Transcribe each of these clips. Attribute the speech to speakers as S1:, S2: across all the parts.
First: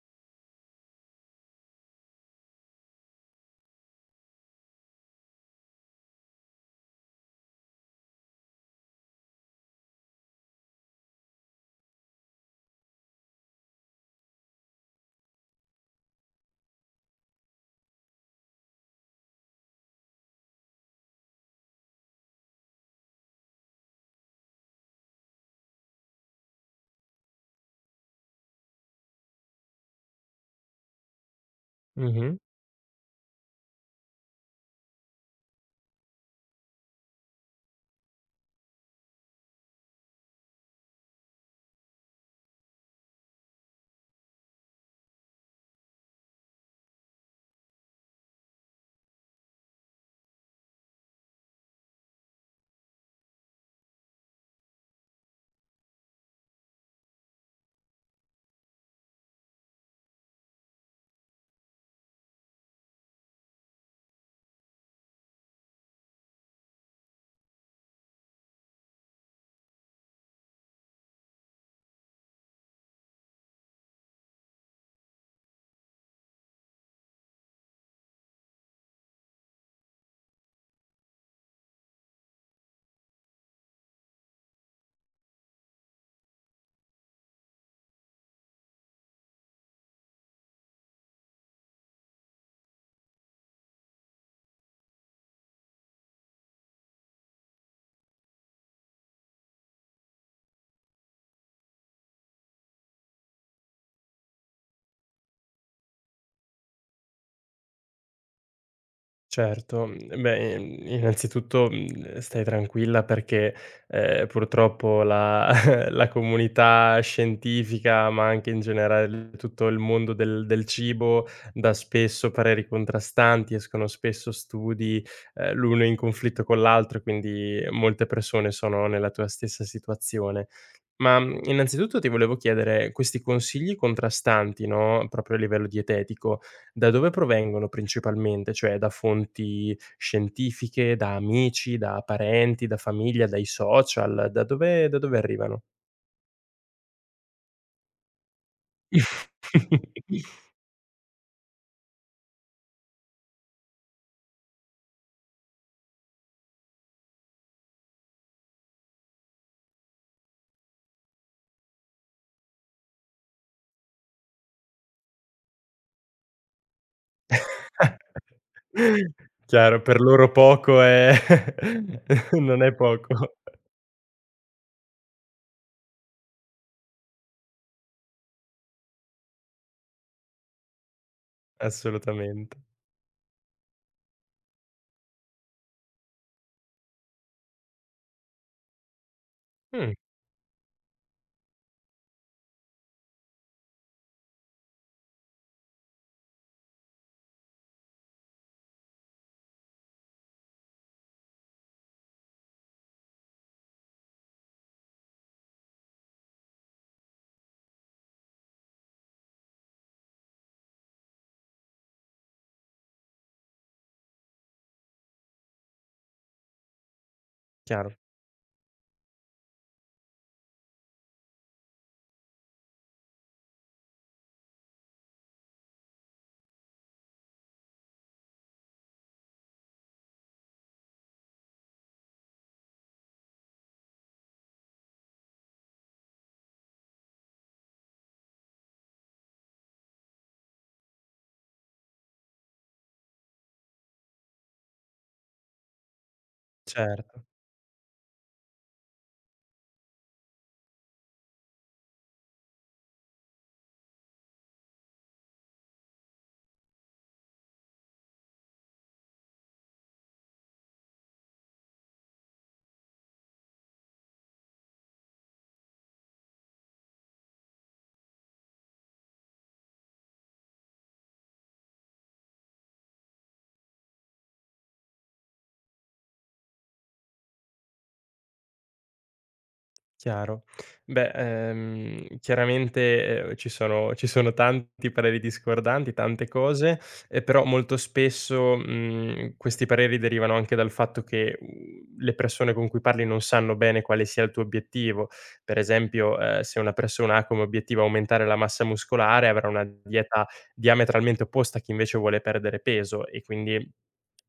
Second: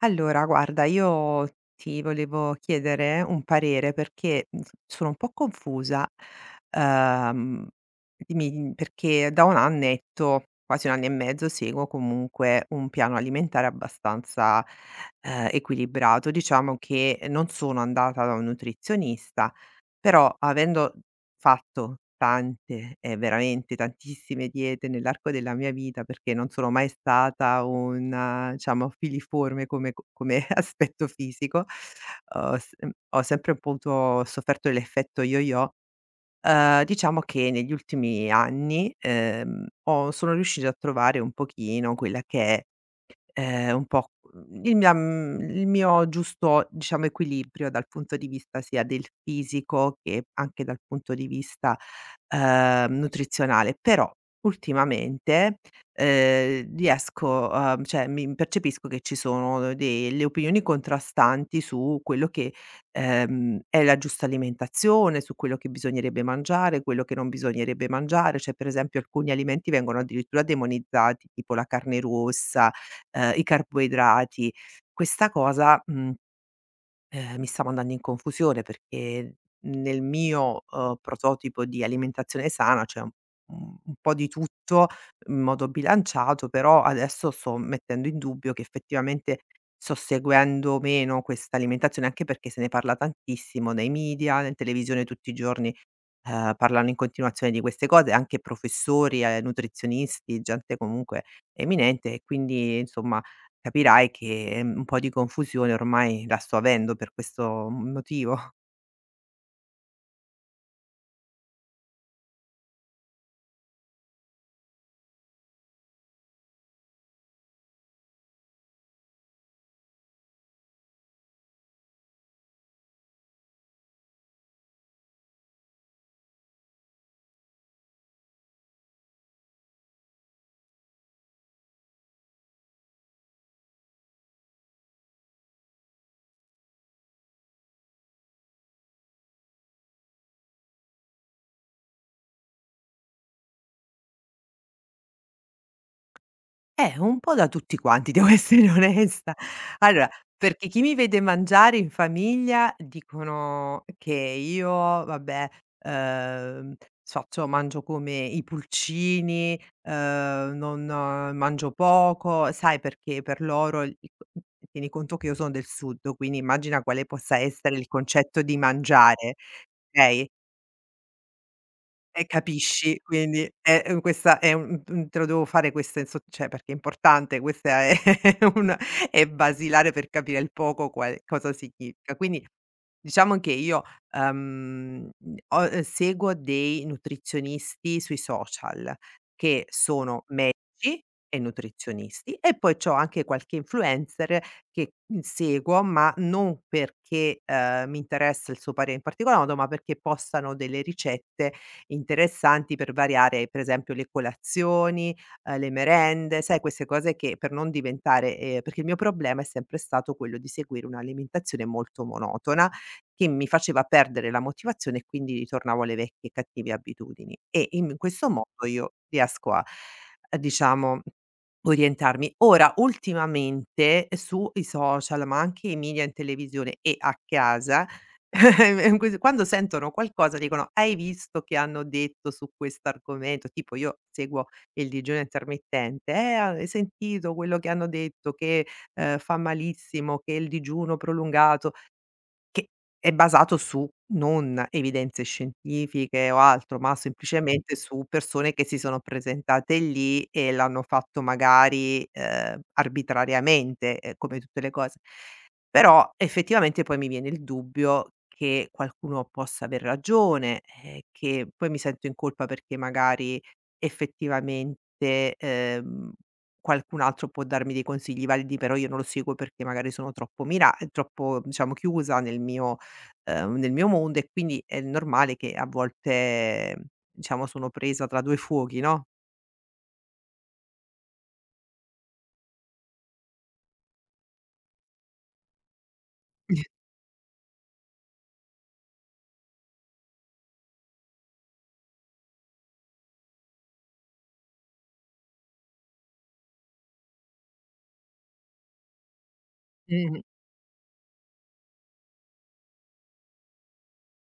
S1: Allora, guarda, io ti volevo chiedere un parere perché s sono un po' confusa. uhm, Dimmi perché da un annetto, quasi 1 anno e mezzo, seguo comunque un piano alimentare abbastanza, equilibrato. Diciamo che non sono andata da un nutrizionista, però avendo fatto tante e veramente tantissime diete nell'arco della mia vita, perché non sono mai stata una, diciamo, filiforme come aspetto fisico,
S2: Mh-mh.
S1: ho sempre un po' avuto sofferto l'effetto yo-yo. Diciamo che negli ultimi anni, ho sono riuscita a trovare un pochino quella che è un po' il mio giusto, diciamo, equilibrio dal punto di vista sia del fisico che anche dal punto di vista, nutrizionale. Però ultimamente, riesco a cioè mi percepisco che ci sono delle opinioni contrastanti su quello che, è la giusta alimentazione, su quello che bisognerebbe mangiare, quello che non bisognerebbe mangiare. Cioè, per esempio, alcuni alimenti vengono addirittura demonizzati, tipo la carne rossa, i carboidrati. Questa cosa, mi sta mandando in confusione perché nel mio, prototipo di alimentazione sana c'è un un po' di tutto in modo bilanciato, però adesso sto mettendo in dubbio che effettivamente sto seguendo o meno questa alimentazione, anche perché se ne parla tantissimo nei media, in televisione tutti i giorni. Parlano in continuazione di queste cose anche professori, nutrizionisti, gente comunque eminente e quindi insomma capirai che, un po' di confusione ormai la sto avendo per questo m motivo.
S2: Certo, beh, innanzitutto, stai tranquilla perché, purtroppo la la comunità scientifica, ma anche in generale tutto il mondo del cibo, dà spesso pareri contrastanti, escono spesso studi, l'uno in conflitto con l'altro, quindi molte persone sono nella tua stessa situazione. Ma, innanzitutto ti volevo chiedere, questi consigli contrastanti, no, proprio a livello dietetico, da dove provengono principalmente? Cioè da fonti scientifiche, da amici, da parenti, da famiglia, dai social? Da dove arrivano?
S1: Un po' da tutti quanti, devo essere onesta. Allora, perché chi mi vede mangiare in famiglia dicono che io, vabbè, ehm, faccio mangio come i pulcini, non mangio poco, sai perché per loro il tieni conto che io sono del sud, quindi immagina quale possa essere il concetto di mangiare,
S2: Chiaro, per
S1: okay?
S2: loro poco è
S1: E
S2: non è
S1: capisci,
S2: poco.
S1: quindi è questa è un te lo devo fare questa in so cioè perché è importante, questa è una è basilare per capire il poco qual cosa significa. Quindi
S2: Assolutamente.
S1: diciamo che io, mhmm, ho seguo dei nutrizionisti sui social che
S2: Mh,
S1: sono medici e nutrizionisti e poi c'ho anche qualche influencer che, seguo, ma non perché, mi interessa il suo parere in particolar modo, ma perché postano delle ricette interessanti per variare, per esempio, le colazioni, le merende, sai queste cose che per non diventare perché il mio problema è sempre stato quello di seguire un'alimentazione molto monotona che mi faceva perdere la motivazione e quindi ritornavo alle vecchie cattive abitudini. E in
S2: chiaro,
S1: questo modo io riesco a a diciamo orientarmi. Ora ultimamente sui social, ma anche i media in televisione e a casa, que quando sentono qualcosa dicono: "Hai visto che hanno detto su quest'argomento?" Tipo io seguo il digiuno intermittente: hai sentito quello che hanno detto che, fa malissimo, che il digiuno prolungato" che è basato su non evidenze scientifiche o altro, ma
S2: certo.
S1: semplicemente su persone che si sono presentate lì e l'hanno fatto magari, arbitrariamente, come tutte le cose. Però effettivamente poi mi viene il dubbio che qualcuno possa aver ragione, che poi mi sento in colpa perché magari effettivamente, qualcun altro può darmi dei consigli validi, però io non lo seguo perché magari sono troppo diciamo chiusa nel mio, nel mio mondo e quindi è normale che a volte, diciamo, sono presa tra 2 fuochi, no?
S2: Chiaro. Beh, chiaramente, ci sono tanti pareri discordanti, tante cose, però molto spesso, questi pareri derivano anche dal fatto che, le persone con cui parli non sanno bene quale sia il tuo obiettivo. Per esempio, se una persona ha come obiettivo aumentare la massa muscolare, avrà una
S1: Mh-mh.
S2: dieta diametralmente opposta a chi invece vuole perdere peso, e quindi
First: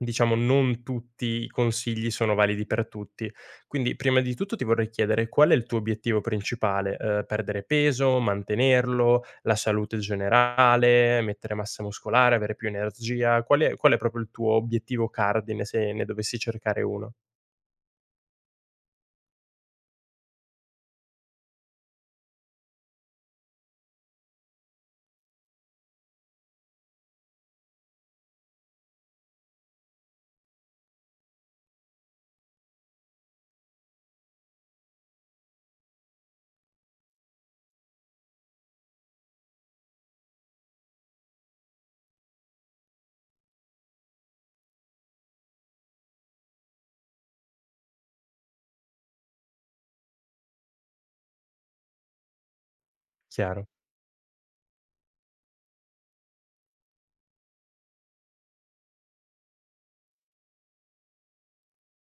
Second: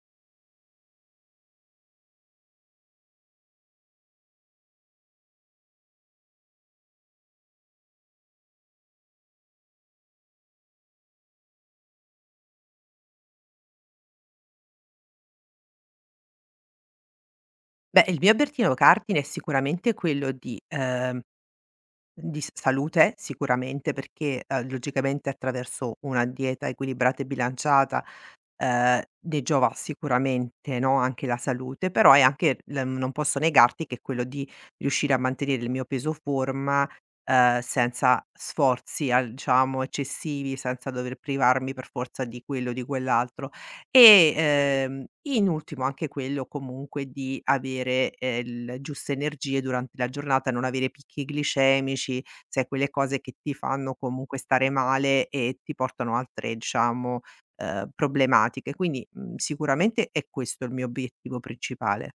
S2: diciamo non tutti i consigli sono validi per tutti. Quindi prima di tutto ti vorrei chiedere: qual è il tuo obiettivo principale? Perdere peso, mantenerlo, la salute generale, mettere massa muscolare, avere più energia? Qual è proprio il tuo obiettivo cardine, se ne dovessi cercare uno?
S1: Beh, il mio obiettivo cardine è sicuramente quello di s salute sicuramente perché, logicamente attraverso una dieta equilibrata e bilanciata, ne giova sicuramente, no, anche la salute, però è anche l non posso negarti che quello di riuscire a mantenere il mio peso forma, senza sforzi al diciamo eccessivi, senza dover privarmi per forza di quello o di quell'altro. E, in ultimo anche quello comunque di avere, l giuste energie durante la giornata, non avere picchi glicemici, sai quelle cose che ti
S2: Chiaro.
S1: fanno comunque stare male e ti portano altre diciamo, problematiche. Quindi, sicuramente è questo il mio obiettivo principale.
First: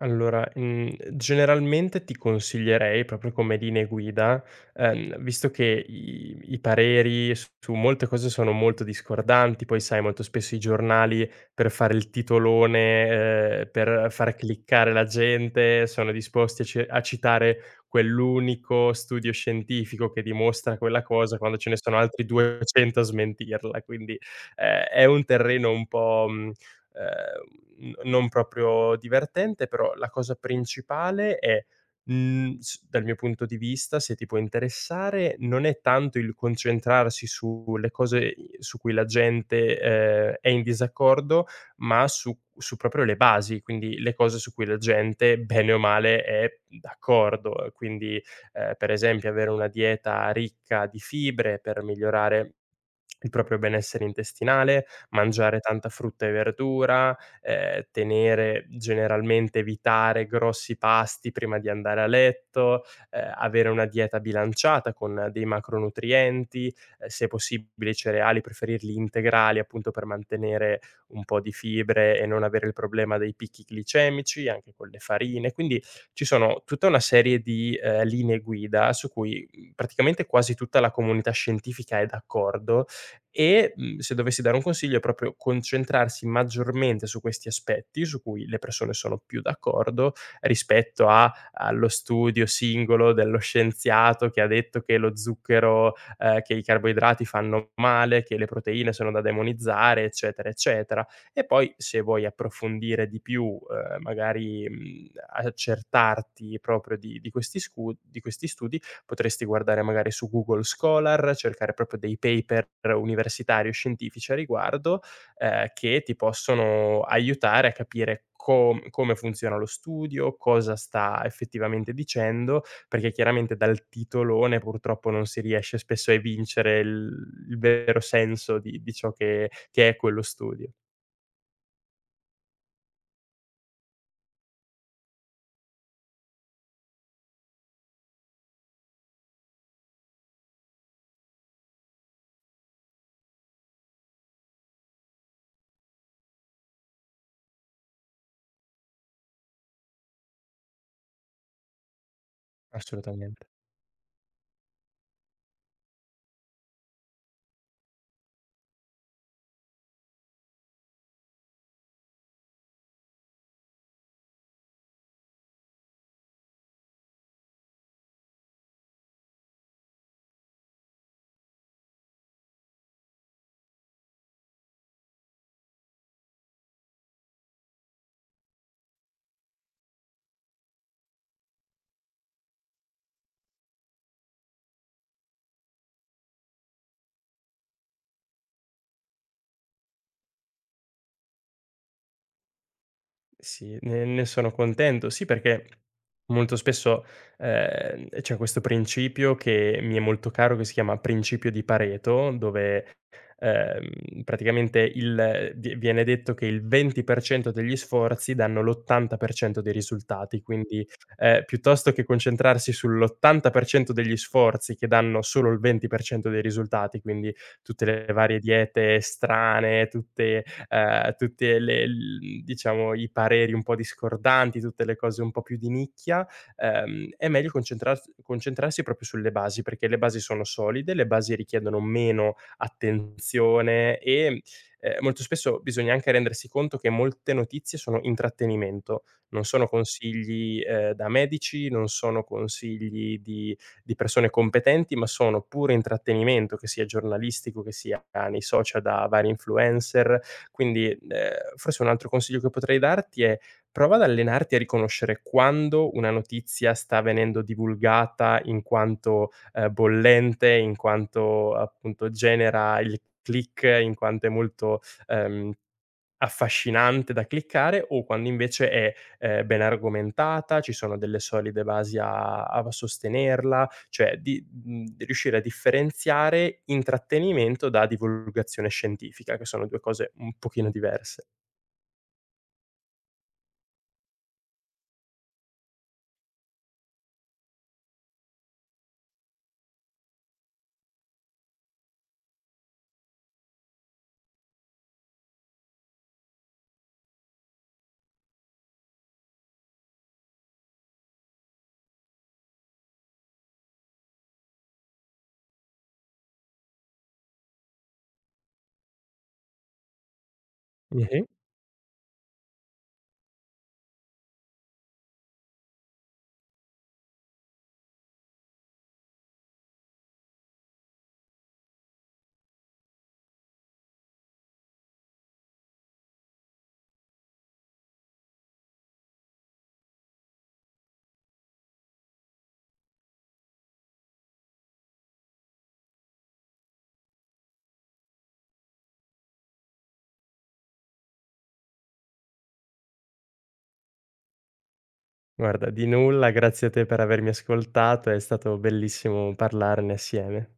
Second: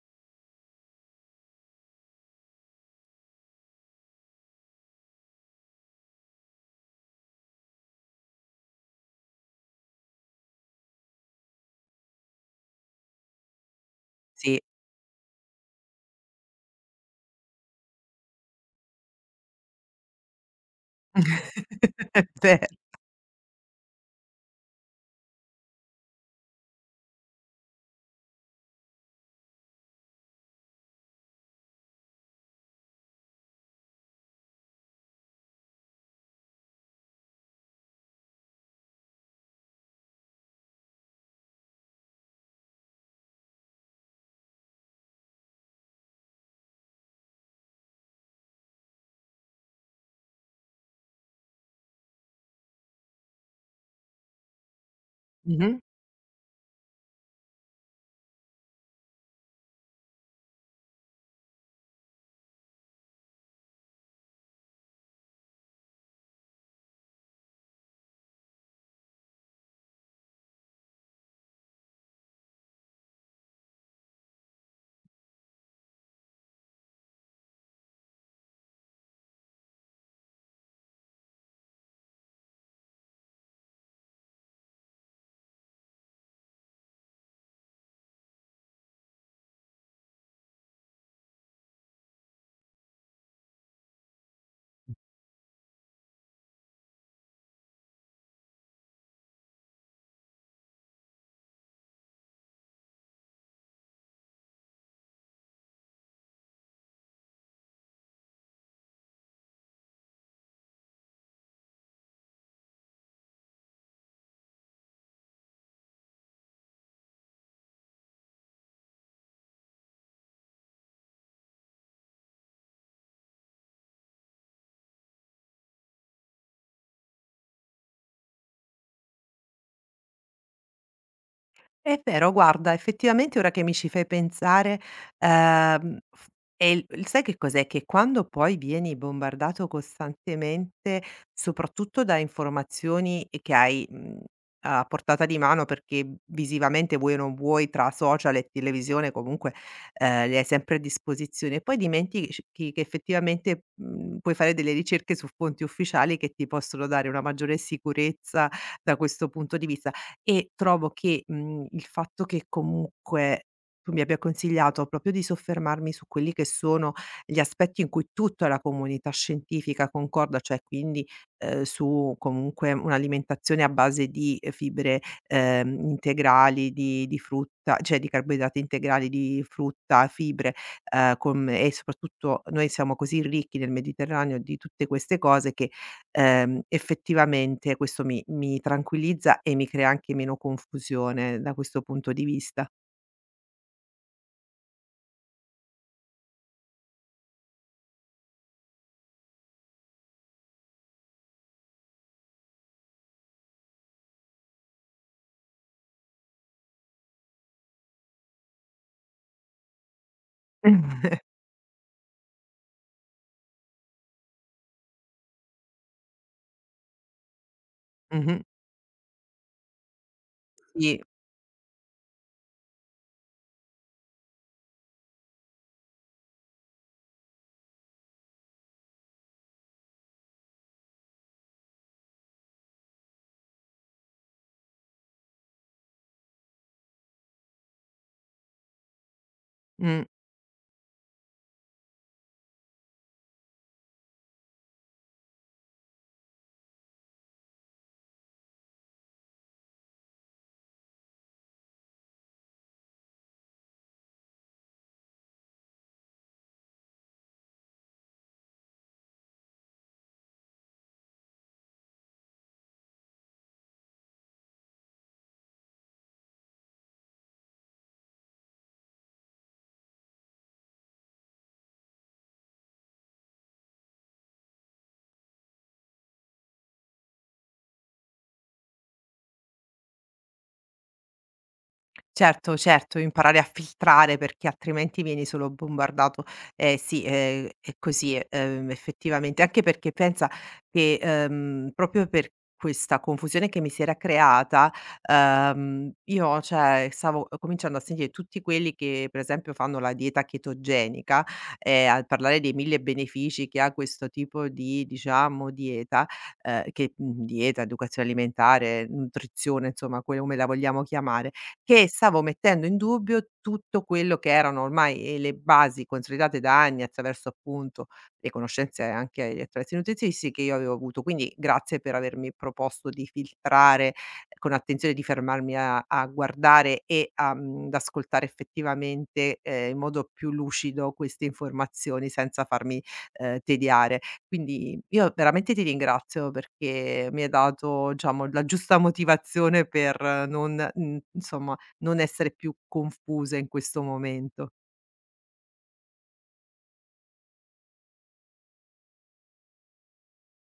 S2: Allora, generalmente ti consiglierei, proprio come linee guida, visto che i pareri s su molte cose sono molto discordanti, poi sai molto spesso i giornali, per fare il titolone, per far
S1: Sì.
S2: cliccare la gente, sono disposti a citare quell'unico studio scientifico che dimostra quella cosa, quando ce ne sono
S1: È
S2: altri
S1: vero.
S2: 200 a smentirla. Quindi, è un terreno un po' mhmm n non proprio divertente, però la cosa principale è, mhmm, s dal mio punto di vista, se ti può interessare, non è tanto il concentrarsi sulle cose i su cui la gente, è in disaccordo, ma su proprio le basi, quindi le cose su cui la gente, bene o male, è d'accordo. Quindi, per esempio, avere una dieta ricca di fibre per migliorare il proprio benessere intestinale, mangiare
S1: Mh-mh.
S2: tanta frutta e verdura, tenere generalmente, evitare grossi pasti prima di andare a letto, avere una dieta bilanciata con dei macronutrienti, se possibile i cereali preferirli integrali, appunto per mantenere un po' di fibre e non avere il problema dei picchi glicemici, anche con le farine. Quindi ci sono tutta una serie di, linee guida su cui, praticamente quasi tutta la comunità scientifica è d'accordo, e, se dovessi dare un consiglio, è proprio concentrarsi maggiormente su questi aspetti, su cui le persone sono più d'accordo, rispetto a allo studio singolo dello scienziato che ha detto che lo zucchero, che i carboidrati fanno male, che le proteine sono da demonizzare, eccetera, eccetera. E poi, se vuoi approfondire di più, magari, accertarti proprio di questi studi, potresti guardare magari su Google Scholar, cercare proprio dei paper universitari o scientifici a riguardo, che ti possono aiutare a capire come funziona lo studio, cosa sta effettivamente dicendo, perché chiaramente dal titolone purtroppo non si riesce spesso a evincere il vero senso di ciò che è quello studio.
S1: È vero, guarda, effettivamente ora che mi ci fai pensare, f e il sai che cos'è, che quando poi vieni bombardato costantemente, soprattutto da informazioni e che hai, a portata di mano perché visivamente vuoi o non vuoi tra social e televisione comunque, le hai sempre a disposizione, poi dimentici chi che
S2: Assolutamente.
S1: effettivamente, puoi fare delle ricerche su fonti ufficiali che ti possono dare una maggiore sicurezza da questo punto di vista. E trovo che, il fatto che comunque tu mi abbia consigliato proprio di soffermarmi su quelli che sono gli aspetti in cui tutta la comunità scientifica concorda, cioè quindi, su comunque un'alimentazione a base di, fibre, integrali, di carboidrati integrali, di frutta, fibre, con e soprattutto noi siamo così ricchi nel Mediterraneo di tutte queste cose che effettivamente questo mi tranquillizza e mi crea anche meno confusione da questo punto di vista.
S2: Sì, ne sono contento. Sì, perché molto spesso, c'è questo principio che mi è molto caro, che si chiama principio di Pareto, dove, praticamente il viene detto che il 20% degli sforzi danno l'80% dei risultati. Quindi, piuttosto che concentrarsi sull'80% degli sforzi che danno solo il 20% dei risultati, quindi tutte le
S1: Mh-mh.
S2: varie diete strane, tutte
S1: Sì,
S2: tutte le l diciamo i pareri un po' discordanti, tutte le cose un po' più di nicchia, è meglio concentrarsi proprio sulle basi, perché le basi sono solide, le basi richiedono meno attenzione, e, molto spesso bisogna anche rendersi conto che molte notizie sono intrattenimento, non sono
S1: mh.
S2: consigli, da medici, non sono consigli di persone competenti, ma sono pure intrattenimento, che sia giornalistico, che sia nei social da vari influencer. Quindi, forse un altro consiglio che potrei darti è: prova ad allenarti a riconoscere quando una notizia sta venendo divulgata in quanto, bollente, in quanto appunto genera il click, in quanto è molto, ehm affascinante da cliccare, o quando invece è, ben argomentata, ci sono delle solide basi a sostenerla, cioè di riuscire a differenziare intrattenimento da divulgazione scientifica, che sono 2 cose un pochino diverse.
S1: Certo, certo, imparare a filtrare perché altrimenti vieni solo bombardato. Eh sì, è così, effettivamente. Anche perché pensa che, proprio per questa confusione che mi si era creata, io cioè stavo cominciando a sentire tutti quelli che per esempio fanno la dieta chetogenica, a parlare dei 1000 benefici che ha questo tipo di, diciamo, dieta, dieta, educazione alimentare, nutrizione, insomma, come la vogliamo
S2: Mh-mh.
S1: chiamare che stavo mettendo in dubbio tutto quello che erano ormai, le basi consolidate da anni attraverso appunto le conoscenze anche attraverso i nutrizionisti che io avevo avuto. Quindi grazie per avermi proposto di filtrare con attenzione, di fermarmi a a guardare e ad ascoltare effettivamente, in modo più lucido queste informazioni senza farmi, tediare. Quindi io veramente ti ringrazio perché mi hai dato, diciamo, la giusta motivazione per non, insomma, non essere più confusa in questo momento.
S2: Guarda, di nulla, grazie a te per avermi ascoltato, è stato bellissimo parlarne assieme.